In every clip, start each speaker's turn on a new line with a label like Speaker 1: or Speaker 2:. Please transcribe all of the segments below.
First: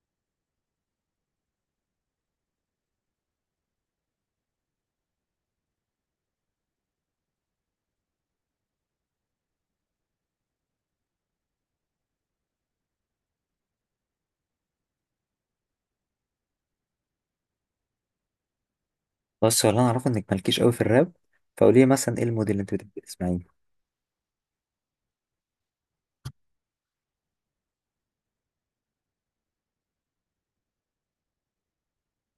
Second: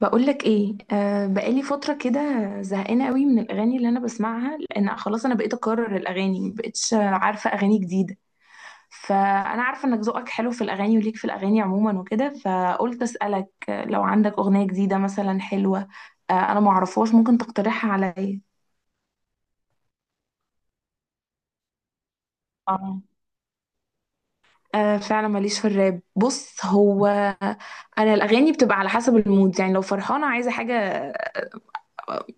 Speaker 1: بقولك ايه؟ آه، بقالي فترة كده زهقانة قوي من الأغاني اللي أنا بسمعها، لأن خلاص أنا بقيت أكرر الأغاني، مبقتش عارفة أغاني جديدة. فأنا عارفة إنك ذوقك حلو في الأغاني وليك في الأغاني عموما وكده، فقلت أسألك لو عندك أغنية جديدة مثلا حلوة. آه أنا معرفهاش، ممكن تقترحها عليا.
Speaker 2: بس هو اللي انا اعرفه انك مالكيش قوي في الراب. فقولي لي مثلا ايه الموديل اللي انت بتحبي
Speaker 1: اه.
Speaker 2: تسمعيه؟
Speaker 1: آه فعلا ماليش في الراب. بص، هو انا الاغاني بتبقى على حسب المود، يعني لو فرحانه عايزه حاجه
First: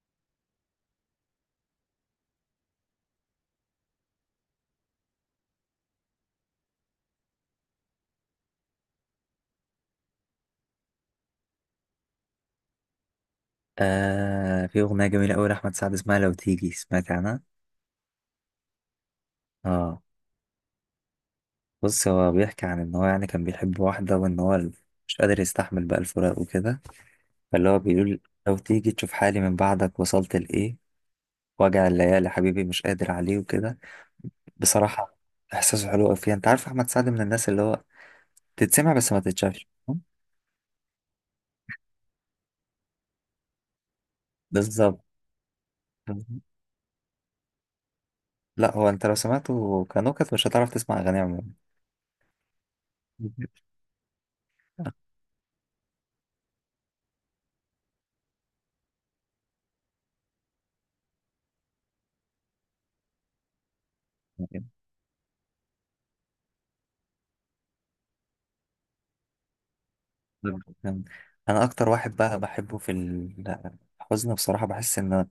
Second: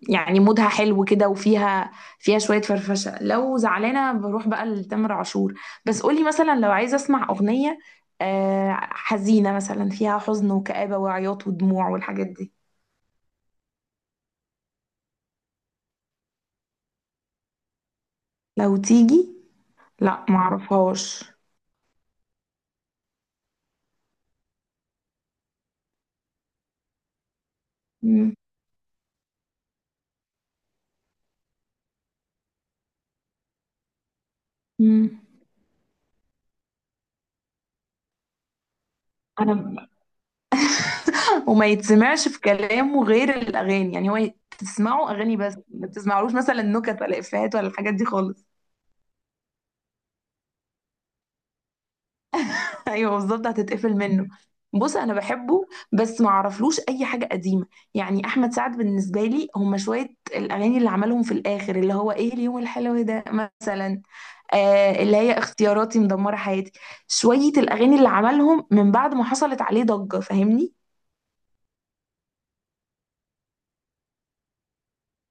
Speaker 1: يعني مودها حلو كده، وفيها شوية فرفشة. لو زعلانة بروح بقى لتامر عاشور. بس قولي مثلا لو عايزة اسمع أغنية حزينة مثلا، فيها حزن وكآبة وعياط ودموع والحاجات دي.
Speaker 2: آه، في اغنيه جميله قوي لاحمد سعد اسمها لو تيجي، سمعت عنها؟
Speaker 1: لو تيجي؟
Speaker 2: اه.
Speaker 1: لا معرفهاش.
Speaker 2: بص، هو بيحكي عن ان هو يعني كان بيحب واحده وان هو مش قادر يستحمل بقى الفراق وكده. فاللي هو بيقول:
Speaker 1: مم.
Speaker 2: لو تيجي تشوف حالي من بعدك وصلت لايه، وجع الليالي حبيبي مش قادر عليه وكده. بصراحه
Speaker 1: مم.
Speaker 2: احساسه حلو قوي فيها. انت عارف احمد سعد من الناس اللي هو تتسمع بس ما تتشافش.
Speaker 1: انا… وما يتسمعش في كلامه غير الاغاني، يعني هو
Speaker 2: بالظبط.
Speaker 1: تسمعه اغاني بس ما تسمعلوش مثلا نكت ولا افيهات ولا الحاجات دي خالص.
Speaker 2: لا هو انت لو سمعته كنكت مش هتعرف تسمع اغانيه عموما.
Speaker 1: ايوه بالظبط، هتتقفل منه. بص انا بحبه بس ما اعرفلوش اي حاجه قديمه. يعني احمد سعد بالنسبه لي هما شويه الاغاني اللي عملهم في الاخر، اللي هو ايه، اليوم الحلو ده مثلا، آه اللي هي اختياراتي مدمره حياتي، شويه الاغاني اللي عملهم من بعد ما حصلت عليه ضجه، فاهمني؟
Speaker 2: انا اكتر واحد بقى بحبه في الحزن، بصراحة بحس ان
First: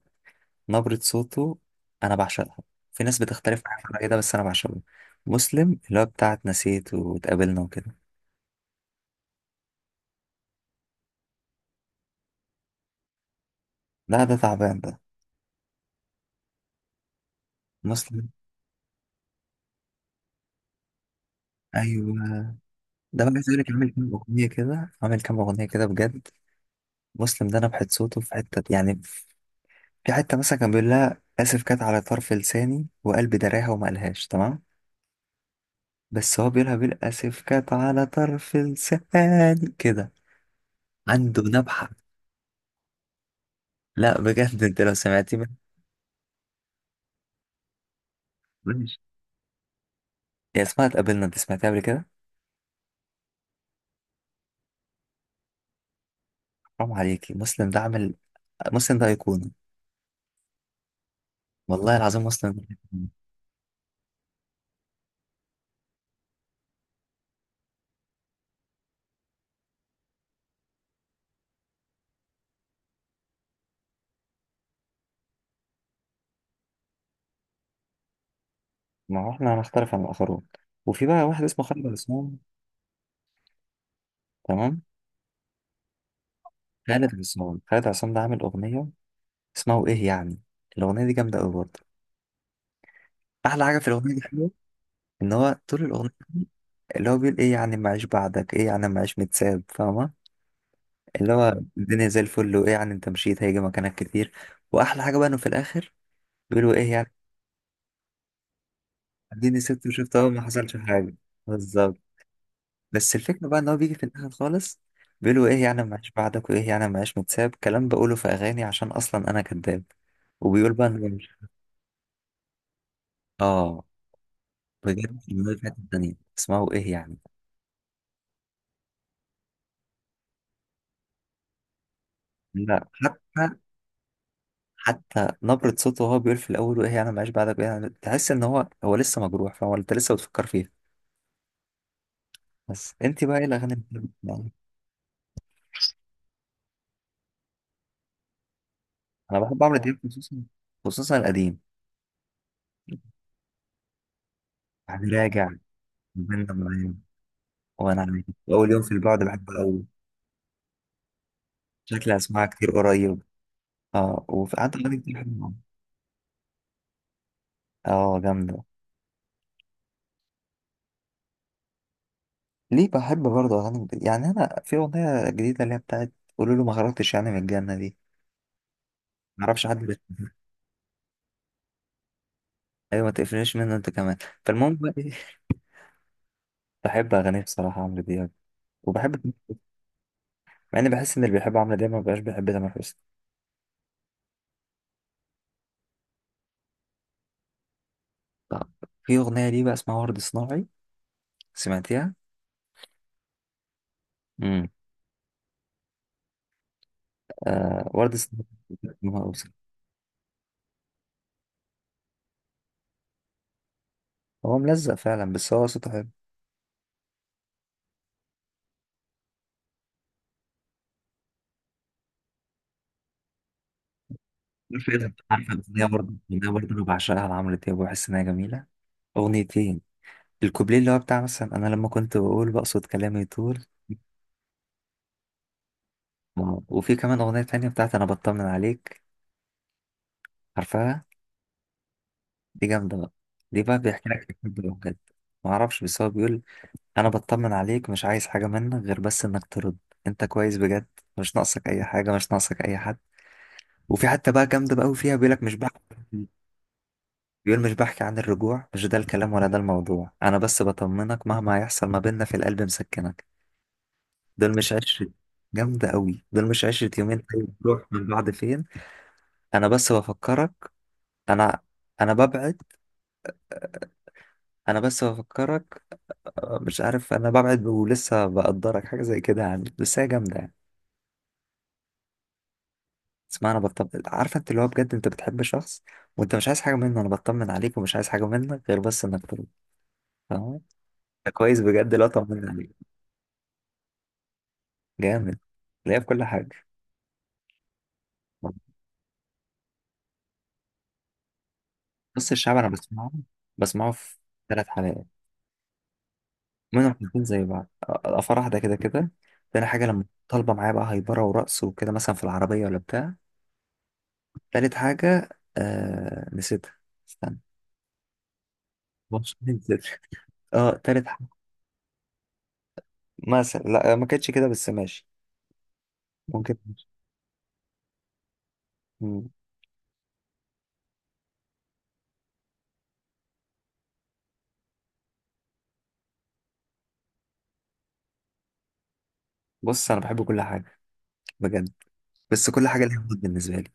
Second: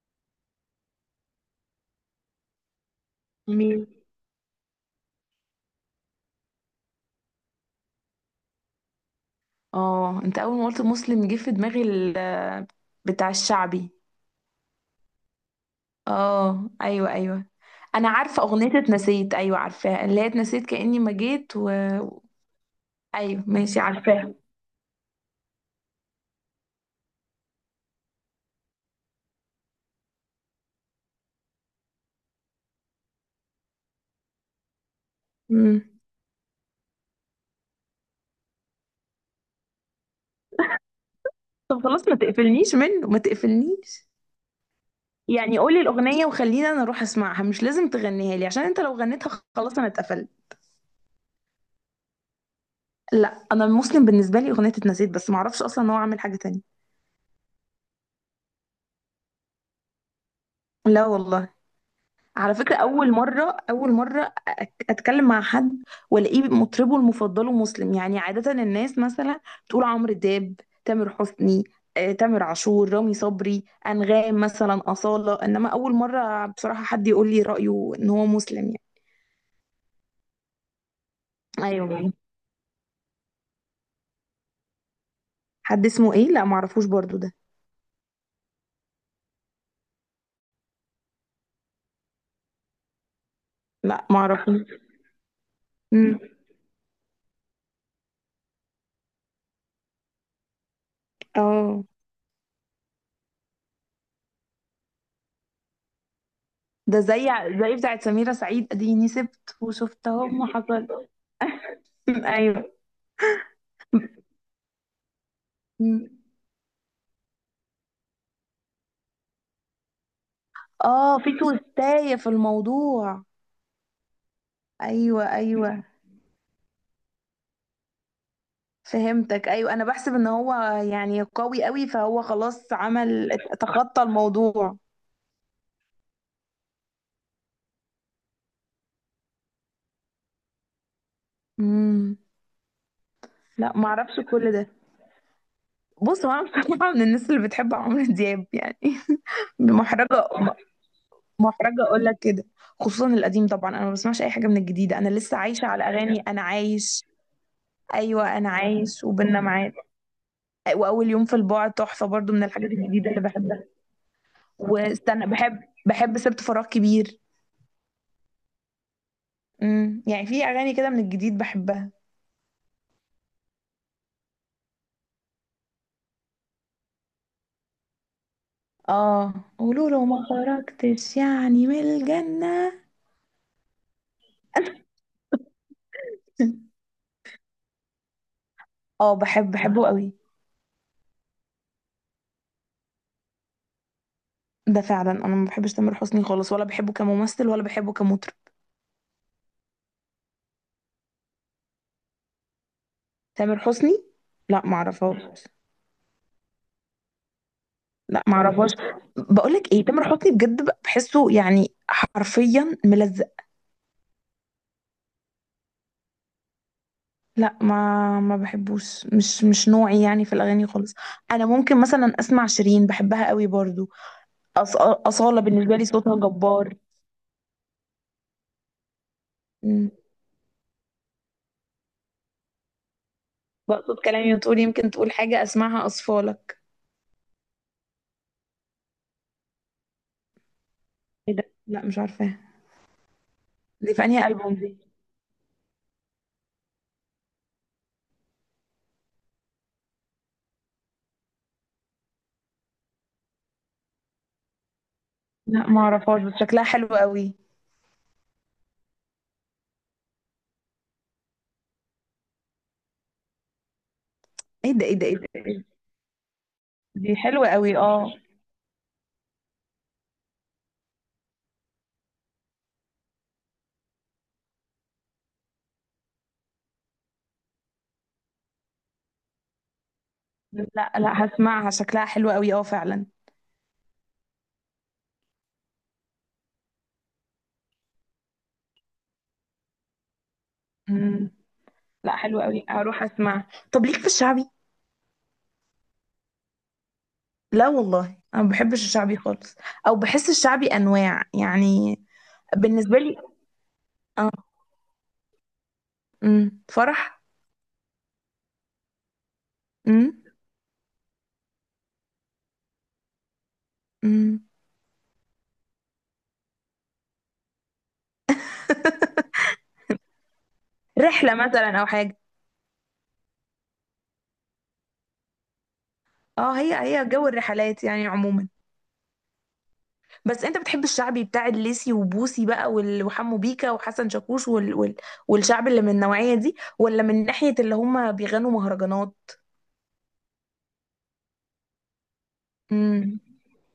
Speaker 2: نبرة صوته انا بعشقها. في ناس بتختلف معايا
Speaker 1: مين؟
Speaker 2: في الرأي ده بس انا بعشقه. مسلم، اللي هو بتاعت نسيت واتقابلنا وكده.
Speaker 1: اه انت اول ما قلت مسلم جه في دماغي بتاع الشعبي.
Speaker 2: لا ده تعبان ده.
Speaker 1: اه ايوه ايوه. انا
Speaker 2: مسلم.
Speaker 1: عارفه اغنيه اتنسيت، ايوه عارفاها، اللي هي اتنسيت كاني ما جيت و…
Speaker 2: ايوه، ده بقى
Speaker 1: ايوه
Speaker 2: عايز اقول لك،
Speaker 1: ماشي
Speaker 2: عامل كام
Speaker 1: عارفاها.
Speaker 2: اغنية كده، عامل كام اغنية كده بجد. مسلم ده نبحة صوته في حتة يعني، في حتة مثلا كان بيقول لها اسف كانت على طرف لساني وقلبي دراها وما قالهاش تمام.
Speaker 1: امم.
Speaker 2: بس هو بيقولها بالاسف كانت على طرف لساني كده. عنده
Speaker 1: طب
Speaker 2: نبحة.
Speaker 1: خلاص، ما تقفلنيش منه ما تقفلنيش.
Speaker 2: لا بجد انت لو سمعتي منها.
Speaker 1: يعني قولي الأغنية وخليني أنا أروح أسمعها، مش لازم تغنيها لي، عشان أنت لو
Speaker 2: ماشي.
Speaker 1: غنيتها خلاص أنا اتقفلت.
Speaker 2: يا اسمها اتقابلنا، انت سمعتيها قبل كده؟
Speaker 1: لا أنا المسلم بالنسبة لي أغنية اتنسيت بس، ما أعرفش أصلا إن هو عامل حاجة تانية.
Speaker 2: حرام عليكي، مسلم ده عامل، مسلم ده ايقونة.
Speaker 1: لا والله.
Speaker 2: والله العظيم مسلم
Speaker 1: على
Speaker 2: ده
Speaker 1: فكرة
Speaker 2: أيقونة.
Speaker 1: أول مرة، أتكلم مع حد وألاقيه مطربه المفضله مسلم. يعني عادة الناس مثلا تقول عمرو دياب، تامر حسني، تامر عاشور، رامي صبري، أنغام مثلا، أصالة، إنما أول مرة بصراحة حد يقول لي رأيه إن هو مسلم يعني.
Speaker 2: ما هو احنا هنختلف عن الاخرون. وفي بقى واحد اسمه خالد
Speaker 1: أيوه.
Speaker 2: عصام. تمام.
Speaker 1: حد اسمه إيه؟ لا معرفوش
Speaker 2: خالد
Speaker 1: برضو ده.
Speaker 2: عصام، خالد عصام ده عامل اغنية اسمها وايه يعني. الاغنية دي جامدة قوي برضه. احلى حاجة في
Speaker 1: لا
Speaker 2: الاغنية دي حلوه
Speaker 1: معرفوش.
Speaker 2: ان هو طول الاغنية
Speaker 1: مم.
Speaker 2: اللي هو بيقول ايه يعني ما اعيش بعدك، ايه يعني ما اعيش متساب، فاهمة؟ اللي هو
Speaker 1: اه
Speaker 2: الدنيا زي الفل وايه يعني انت مشيت هيجي مكانك كتير. واحلى حاجه بقى انه في الاخر بيقولوا ايه
Speaker 1: ده
Speaker 2: يعني
Speaker 1: زي زي بتاعت سميرة سعيد، اديني سبت
Speaker 2: اديني ست
Speaker 1: وشفت
Speaker 2: وشفت
Speaker 1: اهو
Speaker 2: اهو ما
Speaker 1: ما
Speaker 2: حصلش
Speaker 1: حصل.
Speaker 2: حاجه، بالظبط.
Speaker 1: ايوه.
Speaker 2: بس الفكره بقى ان هو بيجي في الاخر خالص بيقولوا ايه يعني ما
Speaker 1: مم.
Speaker 2: عايش بعدك، وايه يعني ما عايش متساب، كلام بقوله في اغاني عشان اصلا انا كذاب. وبيقول بقى إن هو
Speaker 1: اه،
Speaker 2: مش-.
Speaker 1: في توستاية في الموضوع.
Speaker 2: اه. بجد
Speaker 1: ايوه
Speaker 2: الموضوع في حته
Speaker 1: ايوه.
Speaker 2: تانيه اسمعوا ايه يعني.
Speaker 1: فهمتك، ايوه انا بحسب ان هو يعني قوي قوي، فهو خلاص
Speaker 2: لا
Speaker 1: عمل
Speaker 2: حتى،
Speaker 1: تخطى الموضوع.
Speaker 2: حتى نبرة صوته وهو بيقول في الأول وإيه أنا معيش بعدك وإيه يعني تحس إن هو لسه مجروح، فهو أنت لسه بتفكر فيه.
Speaker 1: امم.
Speaker 2: بس أنت بقى إيه
Speaker 1: لا
Speaker 2: الأغاني
Speaker 1: ما
Speaker 2: اللي
Speaker 1: اعرفش
Speaker 2: بتحبي؟
Speaker 1: كل ده. بص هو انا بصراحه من الناس اللي بتحب عمرو دياب يعني.
Speaker 2: انا بحب عمرو دياب،
Speaker 1: محرجه،
Speaker 2: خصوصا خصوصا القديم.
Speaker 1: محرجه اقول لك كده. خصوصا القديم طبعا، انا ما بسمعش اي حاجه من الجديده،
Speaker 2: يعني
Speaker 1: انا لسه
Speaker 2: راجع،
Speaker 1: عايشه على اغاني انا
Speaker 2: بند معايا،
Speaker 1: عايش.
Speaker 2: وانا عايز،
Speaker 1: ايوه، انا
Speaker 2: اول يوم في
Speaker 1: عايش
Speaker 2: البعد،
Speaker 1: وبيننا
Speaker 2: بحبه
Speaker 1: معاد،
Speaker 2: قوي.
Speaker 1: واول يوم في البعد تحفه
Speaker 2: شكلي
Speaker 1: برضو، من
Speaker 2: هسمعها كتير
Speaker 1: الحاجات الجديده اللي
Speaker 2: قريب.
Speaker 1: بحبها.
Speaker 2: اه وفي قعدت اغاني كتير
Speaker 1: واستنى،
Speaker 2: حلوه.
Speaker 1: بحب بحب سبت فراغ كبير.
Speaker 2: اه جامده.
Speaker 1: امم، يعني في اغاني كده من الجديد بحبها.
Speaker 2: ليه بحب برضه اغاني جديدة؟ يعني انا في اغنيه جديده اللي هي بتاعت قولوا له ما خرجتش يعني من الجنه دي.
Speaker 1: اه
Speaker 2: معرفش حد
Speaker 1: قولوا له ما
Speaker 2: بيحبها.
Speaker 1: خرجتش يعني من الجنة.
Speaker 2: ايوه ما تقفلنيش منه انت كمان. فالمهم بقى إيه، بحب اغانيه بصراحه، عمرو دياب.
Speaker 1: اه،
Speaker 2: وبحب
Speaker 1: بحبه قوي.
Speaker 2: مع اني بحس ان اللي بيحب عمرو دياب ما بيبقاش بيحب تامر حسني.
Speaker 1: ده فعلا، انا ما بحبش تامر حسني خالص، ولا بحبه كممثل ولا بحبه كمطرب.
Speaker 2: طب في اغنيه ليه بقى اسمها ورد صناعي، سمعتيها؟
Speaker 1: تامر حسني؟ لا ما اعرفهاش.
Speaker 2: آه، ورد
Speaker 1: لا ما
Speaker 2: السحاب.
Speaker 1: اعرفهاش.
Speaker 2: لما أوصل.
Speaker 1: بقول لك ايه، تامر حسني بجد بحسه يعني حرفيا ملزق.
Speaker 2: هو ملزق فعلا بس هو صوته حلو.
Speaker 1: لا، ما بحبوش، مش نوعي يعني في الاغاني خالص. انا ممكن مثلا اسمع شيرين، بحبها قوي برضو. أص...
Speaker 2: عارف ايه ده،
Speaker 1: أصالة
Speaker 2: عارف
Speaker 1: بالنسبة لي
Speaker 2: الاغنيه برضه
Speaker 1: صوتها
Speaker 2: الاغنيه
Speaker 1: جبار.
Speaker 2: برضه انا بعشقها لعمرو دياب وبحس انها جميله. اغنيتين.
Speaker 1: مم.
Speaker 2: الكوبليه اللي هو بتاع مثلا انا لما كنت بقول بقصد كلامي طول.
Speaker 1: بقصد كلامي وتقول يمكن تقول حاجة اسمعها أصفالك.
Speaker 2: آه، وفي كمان اغنيه تانية بتاعت انا بطمن عليك، عارفها؟
Speaker 1: ايه ده؟ لا مش عارفاها.
Speaker 2: دي جامده بقى، دي بقى
Speaker 1: دي في
Speaker 2: بيحكي
Speaker 1: انهي
Speaker 2: لك الحب
Speaker 1: ألبوم
Speaker 2: ده
Speaker 1: دي؟
Speaker 2: بجد. ما اعرفش بس هو بيقول: انا بطمن عليك مش عايز حاجه منك غير بس انك ترد انت كويس بجد، مش ناقصك اي حاجه مش ناقصك اي حد. وفي حتى بقى جامده بقى وفيها بيقول لك مش
Speaker 1: لا
Speaker 2: بقى
Speaker 1: ما اعرفهاش بس شكلها حلو قوي.
Speaker 2: بيقول مش بحكي عن الرجوع مش ده الكلام ولا ده الموضوع انا بس بطمنك مهما هيحصل ما بيننا في القلب مسكنك. دول
Speaker 1: ايه
Speaker 2: مش
Speaker 1: ده ايه ده
Speaker 2: 10.
Speaker 1: ايه ده إيه ده؟
Speaker 2: جامدة قوي. دول مش 10
Speaker 1: دي
Speaker 2: يومين طيب
Speaker 1: حلوة قوي
Speaker 2: تروح من
Speaker 1: اه.
Speaker 2: بعض فين. انا بس بفكرك، انا انا ببعد، انا بس بفكرك، مش عارف انا ببعد ولسه بقدرك. حاجة زي كده يعني بس هي جامدة يعني.
Speaker 1: لا، لا هسمعها شكلها حلو قوي اه فعلا.
Speaker 2: اسمع، انا بطمن، عارفه انت اللي هو بجد انت بتحب شخص وانت مش عايز حاجه منه. انا بطمن عليك ومش عايز حاجه منك غير بس انك تروح، فاهم؟ ده
Speaker 1: مم.
Speaker 2: كويس بجد، لا
Speaker 1: لا حلو
Speaker 2: طمن
Speaker 1: قوي،
Speaker 2: عليك.
Speaker 1: هروح اسمعها. طب ليك في الشعبي؟
Speaker 2: جامد. ليا في كل حاجه.
Speaker 1: لا والله انا ما بحبش الشعبي خالص. او بحس الشعبي انواع، يعني
Speaker 2: نص الشعب انا
Speaker 1: بالنسبة
Speaker 2: بسمعه
Speaker 1: لي.
Speaker 2: بسمعه في ثلاث حلقات،
Speaker 1: مم.
Speaker 2: منهم
Speaker 1: فرح.
Speaker 2: حلقتين زي بعض، الافراح واحده كده كده. تاني حاجه لما
Speaker 1: مم.
Speaker 2: طالبه معايا بقى هايبره ورقص وكده مثلا في العربيه ولا بتاع.
Speaker 1: مم.
Speaker 2: تالت حاجه، آه نسيتها، استنى، مش نسيتها. اه تالت حاجه
Speaker 1: رحلة مثلا او حاجة.
Speaker 2: مثلا لا ما كانتش كده بس ماشي، ممكن.
Speaker 1: اه هي، هي جو الرحلات يعني عموما.
Speaker 2: مم.
Speaker 1: بس انت بتحب الشعبي بتاع الليسي وبوسي بقى وحمو بيكا وحسن شاكوش والشعب اللي من النوعية دي، ولا من ناحية اللي هم بيغنوا مهرجانات؟
Speaker 2: بص انا بحب كل حاجه بجد، بس كل حاجه ليها
Speaker 1: امم.
Speaker 2: مود بالنسبه لي.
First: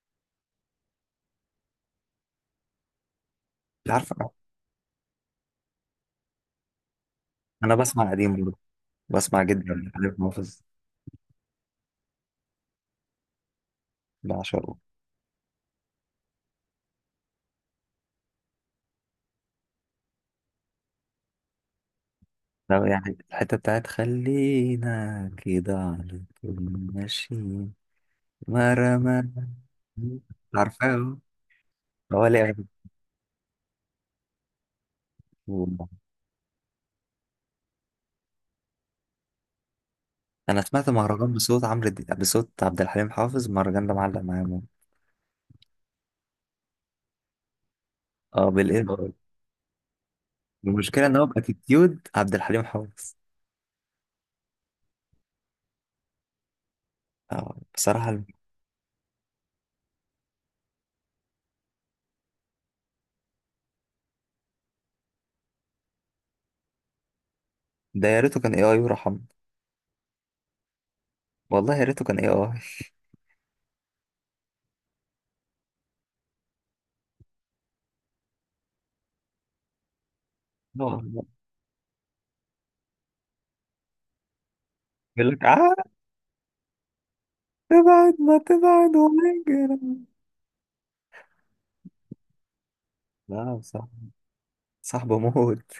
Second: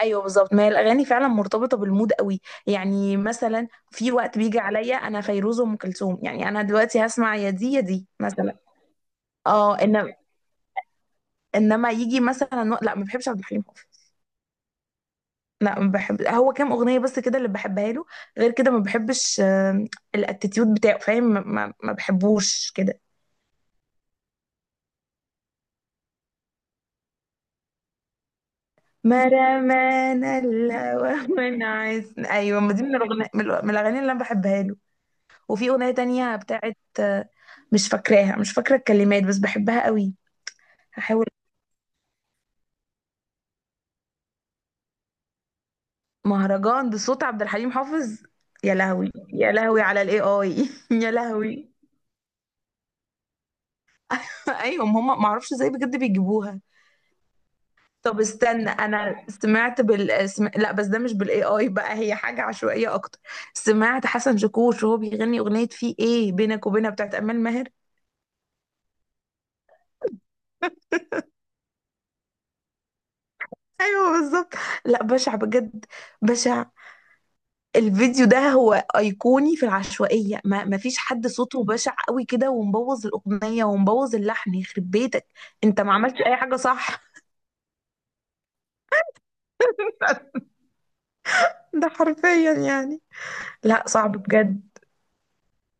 Speaker 1: ايوه بالظبط، ما هي الاغاني فعلا مرتبطه بالمود قوي. يعني مثلا
Speaker 2: مش
Speaker 1: في
Speaker 2: عارفه.
Speaker 1: وقت بيجي عليا انا فيروز وام كلثوم، يعني انا دلوقتي هسمع يا دي
Speaker 2: انا
Speaker 1: يا دي
Speaker 2: بسمع قديم
Speaker 1: مثلا.
Speaker 2: برضه، بسمع
Speaker 1: اه
Speaker 2: جدا،
Speaker 1: إن...
Speaker 2: عارف حافظ،
Speaker 1: انما يجي مثلا لا ما بحبش عبد الحليم حافظ.
Speaker 2: بعشقه.
Speaker 1: لا ما بحب، هو كام اغنيه بس كده اللي بحبها له، غير كده ما بحبش. الاتيتيود بتاعه، فاهم؟ ما بحبوش
Speaker 2: لو
Speaker 1: كده.
Speaker 2: يعني الحتة بتاعت خلينا كده على طول ماشيين مرمى.
Speaker 1: ما رمانا
Speaker 2: عارفاه اه.
Speaker 1: الهوى منعس،
Speaker 2: هو ليه
Speaker 1: ايوه ما
Speaker 2: أغاني-.
Speaker 1: دي من الاغنيه، من الاغاني اللي انا بحبها له. وفي
Speaker 2: كتير.
Speaker 1: اغنيه تانية بتاعت مش فاكراها، مش فاكره الكلمات بس بحبها قوي.
Speaker 2: أنا سمعت
Speaker 1: هحاول.
Speaker 2: مهرجان بصوت عمرو دي... بصوت عبد الحليم حافظ، المهرجان ده معلق معايا موت.
Speaker 1: مهرجان بصوت عبد الحليم حافظ؟
Speaker 2: اه
Speaker 1: يا
Speaker 2: بالإيه.
Speaker 1: لهوي يا لهوي على الاي اي
Speaker 2: المشكلة
Speaker 1: يا
Speaker 2: إن هو
Speaker 1: لهوي.
Speaker 2: بأتيتيود عبد الحليم حافظ.
Speaker 1: ايوه هم، ما اعرفش ازاي بجد بيجيبوها.
Speaker 2: آه
Speaker 1: طب
Speaker 2: بصراحة.
Speaker 1: استنى، انا سمعت لا بس ده مش بالاي اي بقى، هي حاجه عشوائيه اكتر. سمعت حسن شاكوش وهو بيغني اغنيه في ايه بينك وبينها بتاعت امال ماهر.
Speaker 2: ده يا ريته كان إيه آي ورحمه. والله يا ريته كان إيه آي.
Speaker 1: ايوه بالظبط. لا بشع بجد، بشع. الفيديو ده هو ايقوني في العشوائيه، ما فيش
Speaker 2: آه،
Speaker 1: حد صوته بشع قوي كده ومبوظ الاغنيه ومبوظ اللحن، يخرب بيتك.
Speaker 2: يقول لك آه.
Speaker 1: انت ما عملتش اي حاجه، صح؟
Speaker 2: تبعد ما تبعد وما يجرى.
Speaker 1: ده حرفيا يعني.
Speaker 2: لا
Speaker 1: لا
Speaker 2: صاحب،
Speaker 1: صعب بجد.
Speaker 2: صاحبه موت.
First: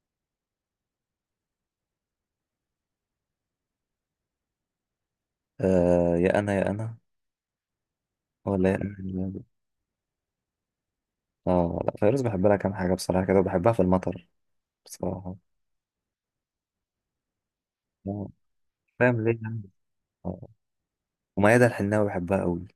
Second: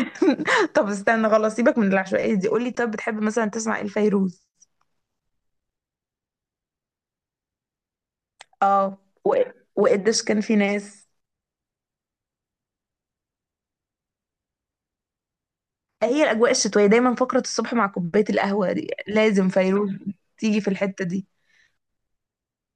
Speaker 1: طب استنى، خلاص سيبك من العشوائية دي، قولي طب بتحب مثلا تسمع ايه لفيروز؟
Speaker 2: آه يا أنا يا أنا ولا يا
Speaker 1: اه، و…
Speaker 2: أجنبي؟
Speaker 1: وقديش كان في ناس.
Speaker 2: اه. لا فيروز بحب لها كام حاجة بصراحة كده، وبحبها في المطر بصراحة.
Speaker 1: هي الأجواء الشتوية دايما، فقرة الصبح مع كوباية
Speaker 2: آه،
Speaker 1: القهوة دي
Speaker 2: فاهم ليه
Speaker 1: لازم
Speaker 2: يعني.
Speaker 1: فيروز
Speaker 2: آه.
Speaker 1: تيجي في الحتة دي.
Speaker 2: وميادة الحناوي بحبها قوي.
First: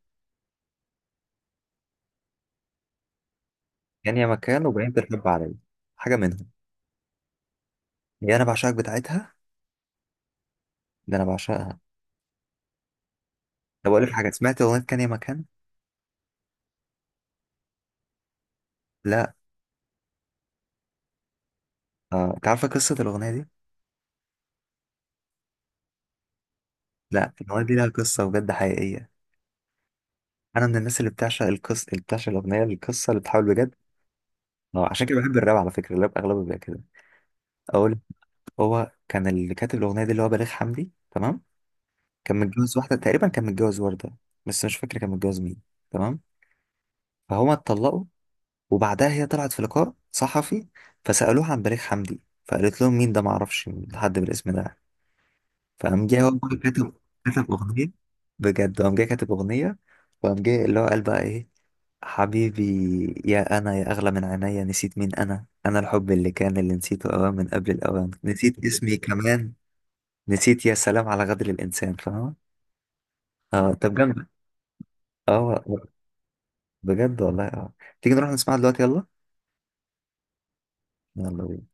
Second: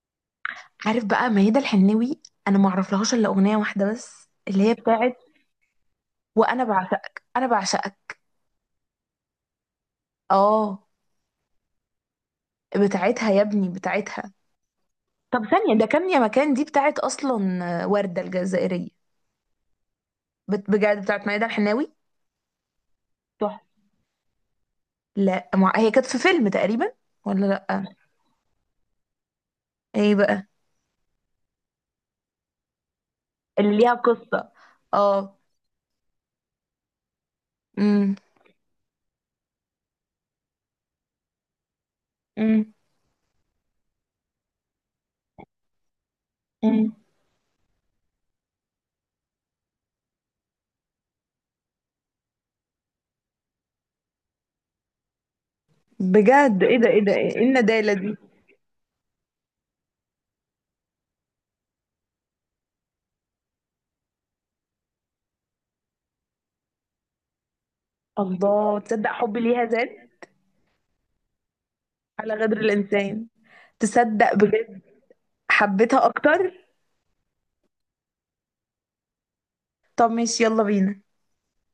Speaker 1: عارف بقى ميادة الحناوي؟ أنا ما أعرفلهاش إلا أغنية واحدة
Speaker 2: يعني يا
Speaker 1: بس اللي
Speaker 2: مكان
Speaker 1: هي
Speaker 2: وبعدين
Speaker 1: بتاعت
Speaker 2: الحب عليا، حاجة منهم.
Speaker 1: وأنا بعشقك، أنا بعشقك.
Speaker 2: يا أنا بعشقك بتاعتها.
Speaker 1: اه
Speaker 2: ده أنا بعشقها.
Speaker 1: بتاعتها يا ابني
Speaker 2: طب أقول لك حاجة،
Speaker 1: بتاعتها.
Speaker 2: سمعت أغنية كان يا مكان؟
Speaker 1: طب ثانية، ده كان يا مكان دي بتاعت أصلا وردة الجزائرية؟
Speaker 2: لا.
Speaker 1: بجد بتاعت ميادة الحناوي؟
Speaker 2: آه. أنت عارفة قصة الأغنية دي؟
Speaker 1: لا مع... هي كانت في فيلم تقريبا.
Speaker 2: لا
Speaker 1: ولا
Speaker 2: الأغنية دي
Speaker 1: لا.
Speaker 2: لها قصة بجد حقيقية.
Speaker 1: ايه بقى؟
Speaker 2: أنا من الناس اللي بتعشق القصة، اللي بتعشق الأغنية القصة، اللي بتحاول بجد.
Speaker 1: اللي ليها قصة.
Speaker 2: اه عشان كده بحب
Speaker 1: اه.
Speaker 2: الراب، على فكرة الراب أغلبه بيبقى كده. أقول.
Speaker 1: امم.
Speaker 2: هو كان اللي كاتب الأغنية دي اللي هو بليغ حمدي تمام. كان
Speaker 1: امم.
Speaker 2: متجوز واحدة تقريبا، كان متجوز وردة، بس مش فاكر كان متجوز مين. تمام.
Speaker 1: امم.
Speaker 2: فهما اتطلقوا وبعدها هي طلعت في لقاء صحفي، فسألوها عن بليغ حمدي، فقالت لهم مين ده، معرفش حد بالاسم ده يعني. فقام جاي هو بقى
Speaker 1: بجد، ايه ده
Speaker 2: كاتب
Speaker 1: ايه ده ايه إيه
Speaker 2: كاتب أغنية،
Speaker 1: الندالة دي؟
Speaker 2: بجد قام جاي كاتب أغنية، وقام جاي اللي هو قال بقى إيه: حبيبي يا أنا يا أغلى من عينيا، نسيت مين أنا، أنا الحب اللي كان اللي نسيته أوان من قبل الأوان، نسيت
Speaker 1: الله،
Speaker 2: اسمي
Speaker 1: تصدق حبي
Speaker 2: كمان،
Speaker 1: ليها زاد.
Speaker 2: نسيت يا سلام على غدر الإنسان، فاهمة؟
Speaker 1: على غدر الانسان.
Speaker 2: اه طب جامد.
Speaker 1: تصدق بجد،
Speaker 2: اه
Speaker 1: حبيتها اكتر.
Speaker 2: بجد والله اه. تيجي نروح نسمعها دلوقتي يلا.
Speaker 1: طب ماشي، يلا بينا.
Speaker 2: يلا بينا.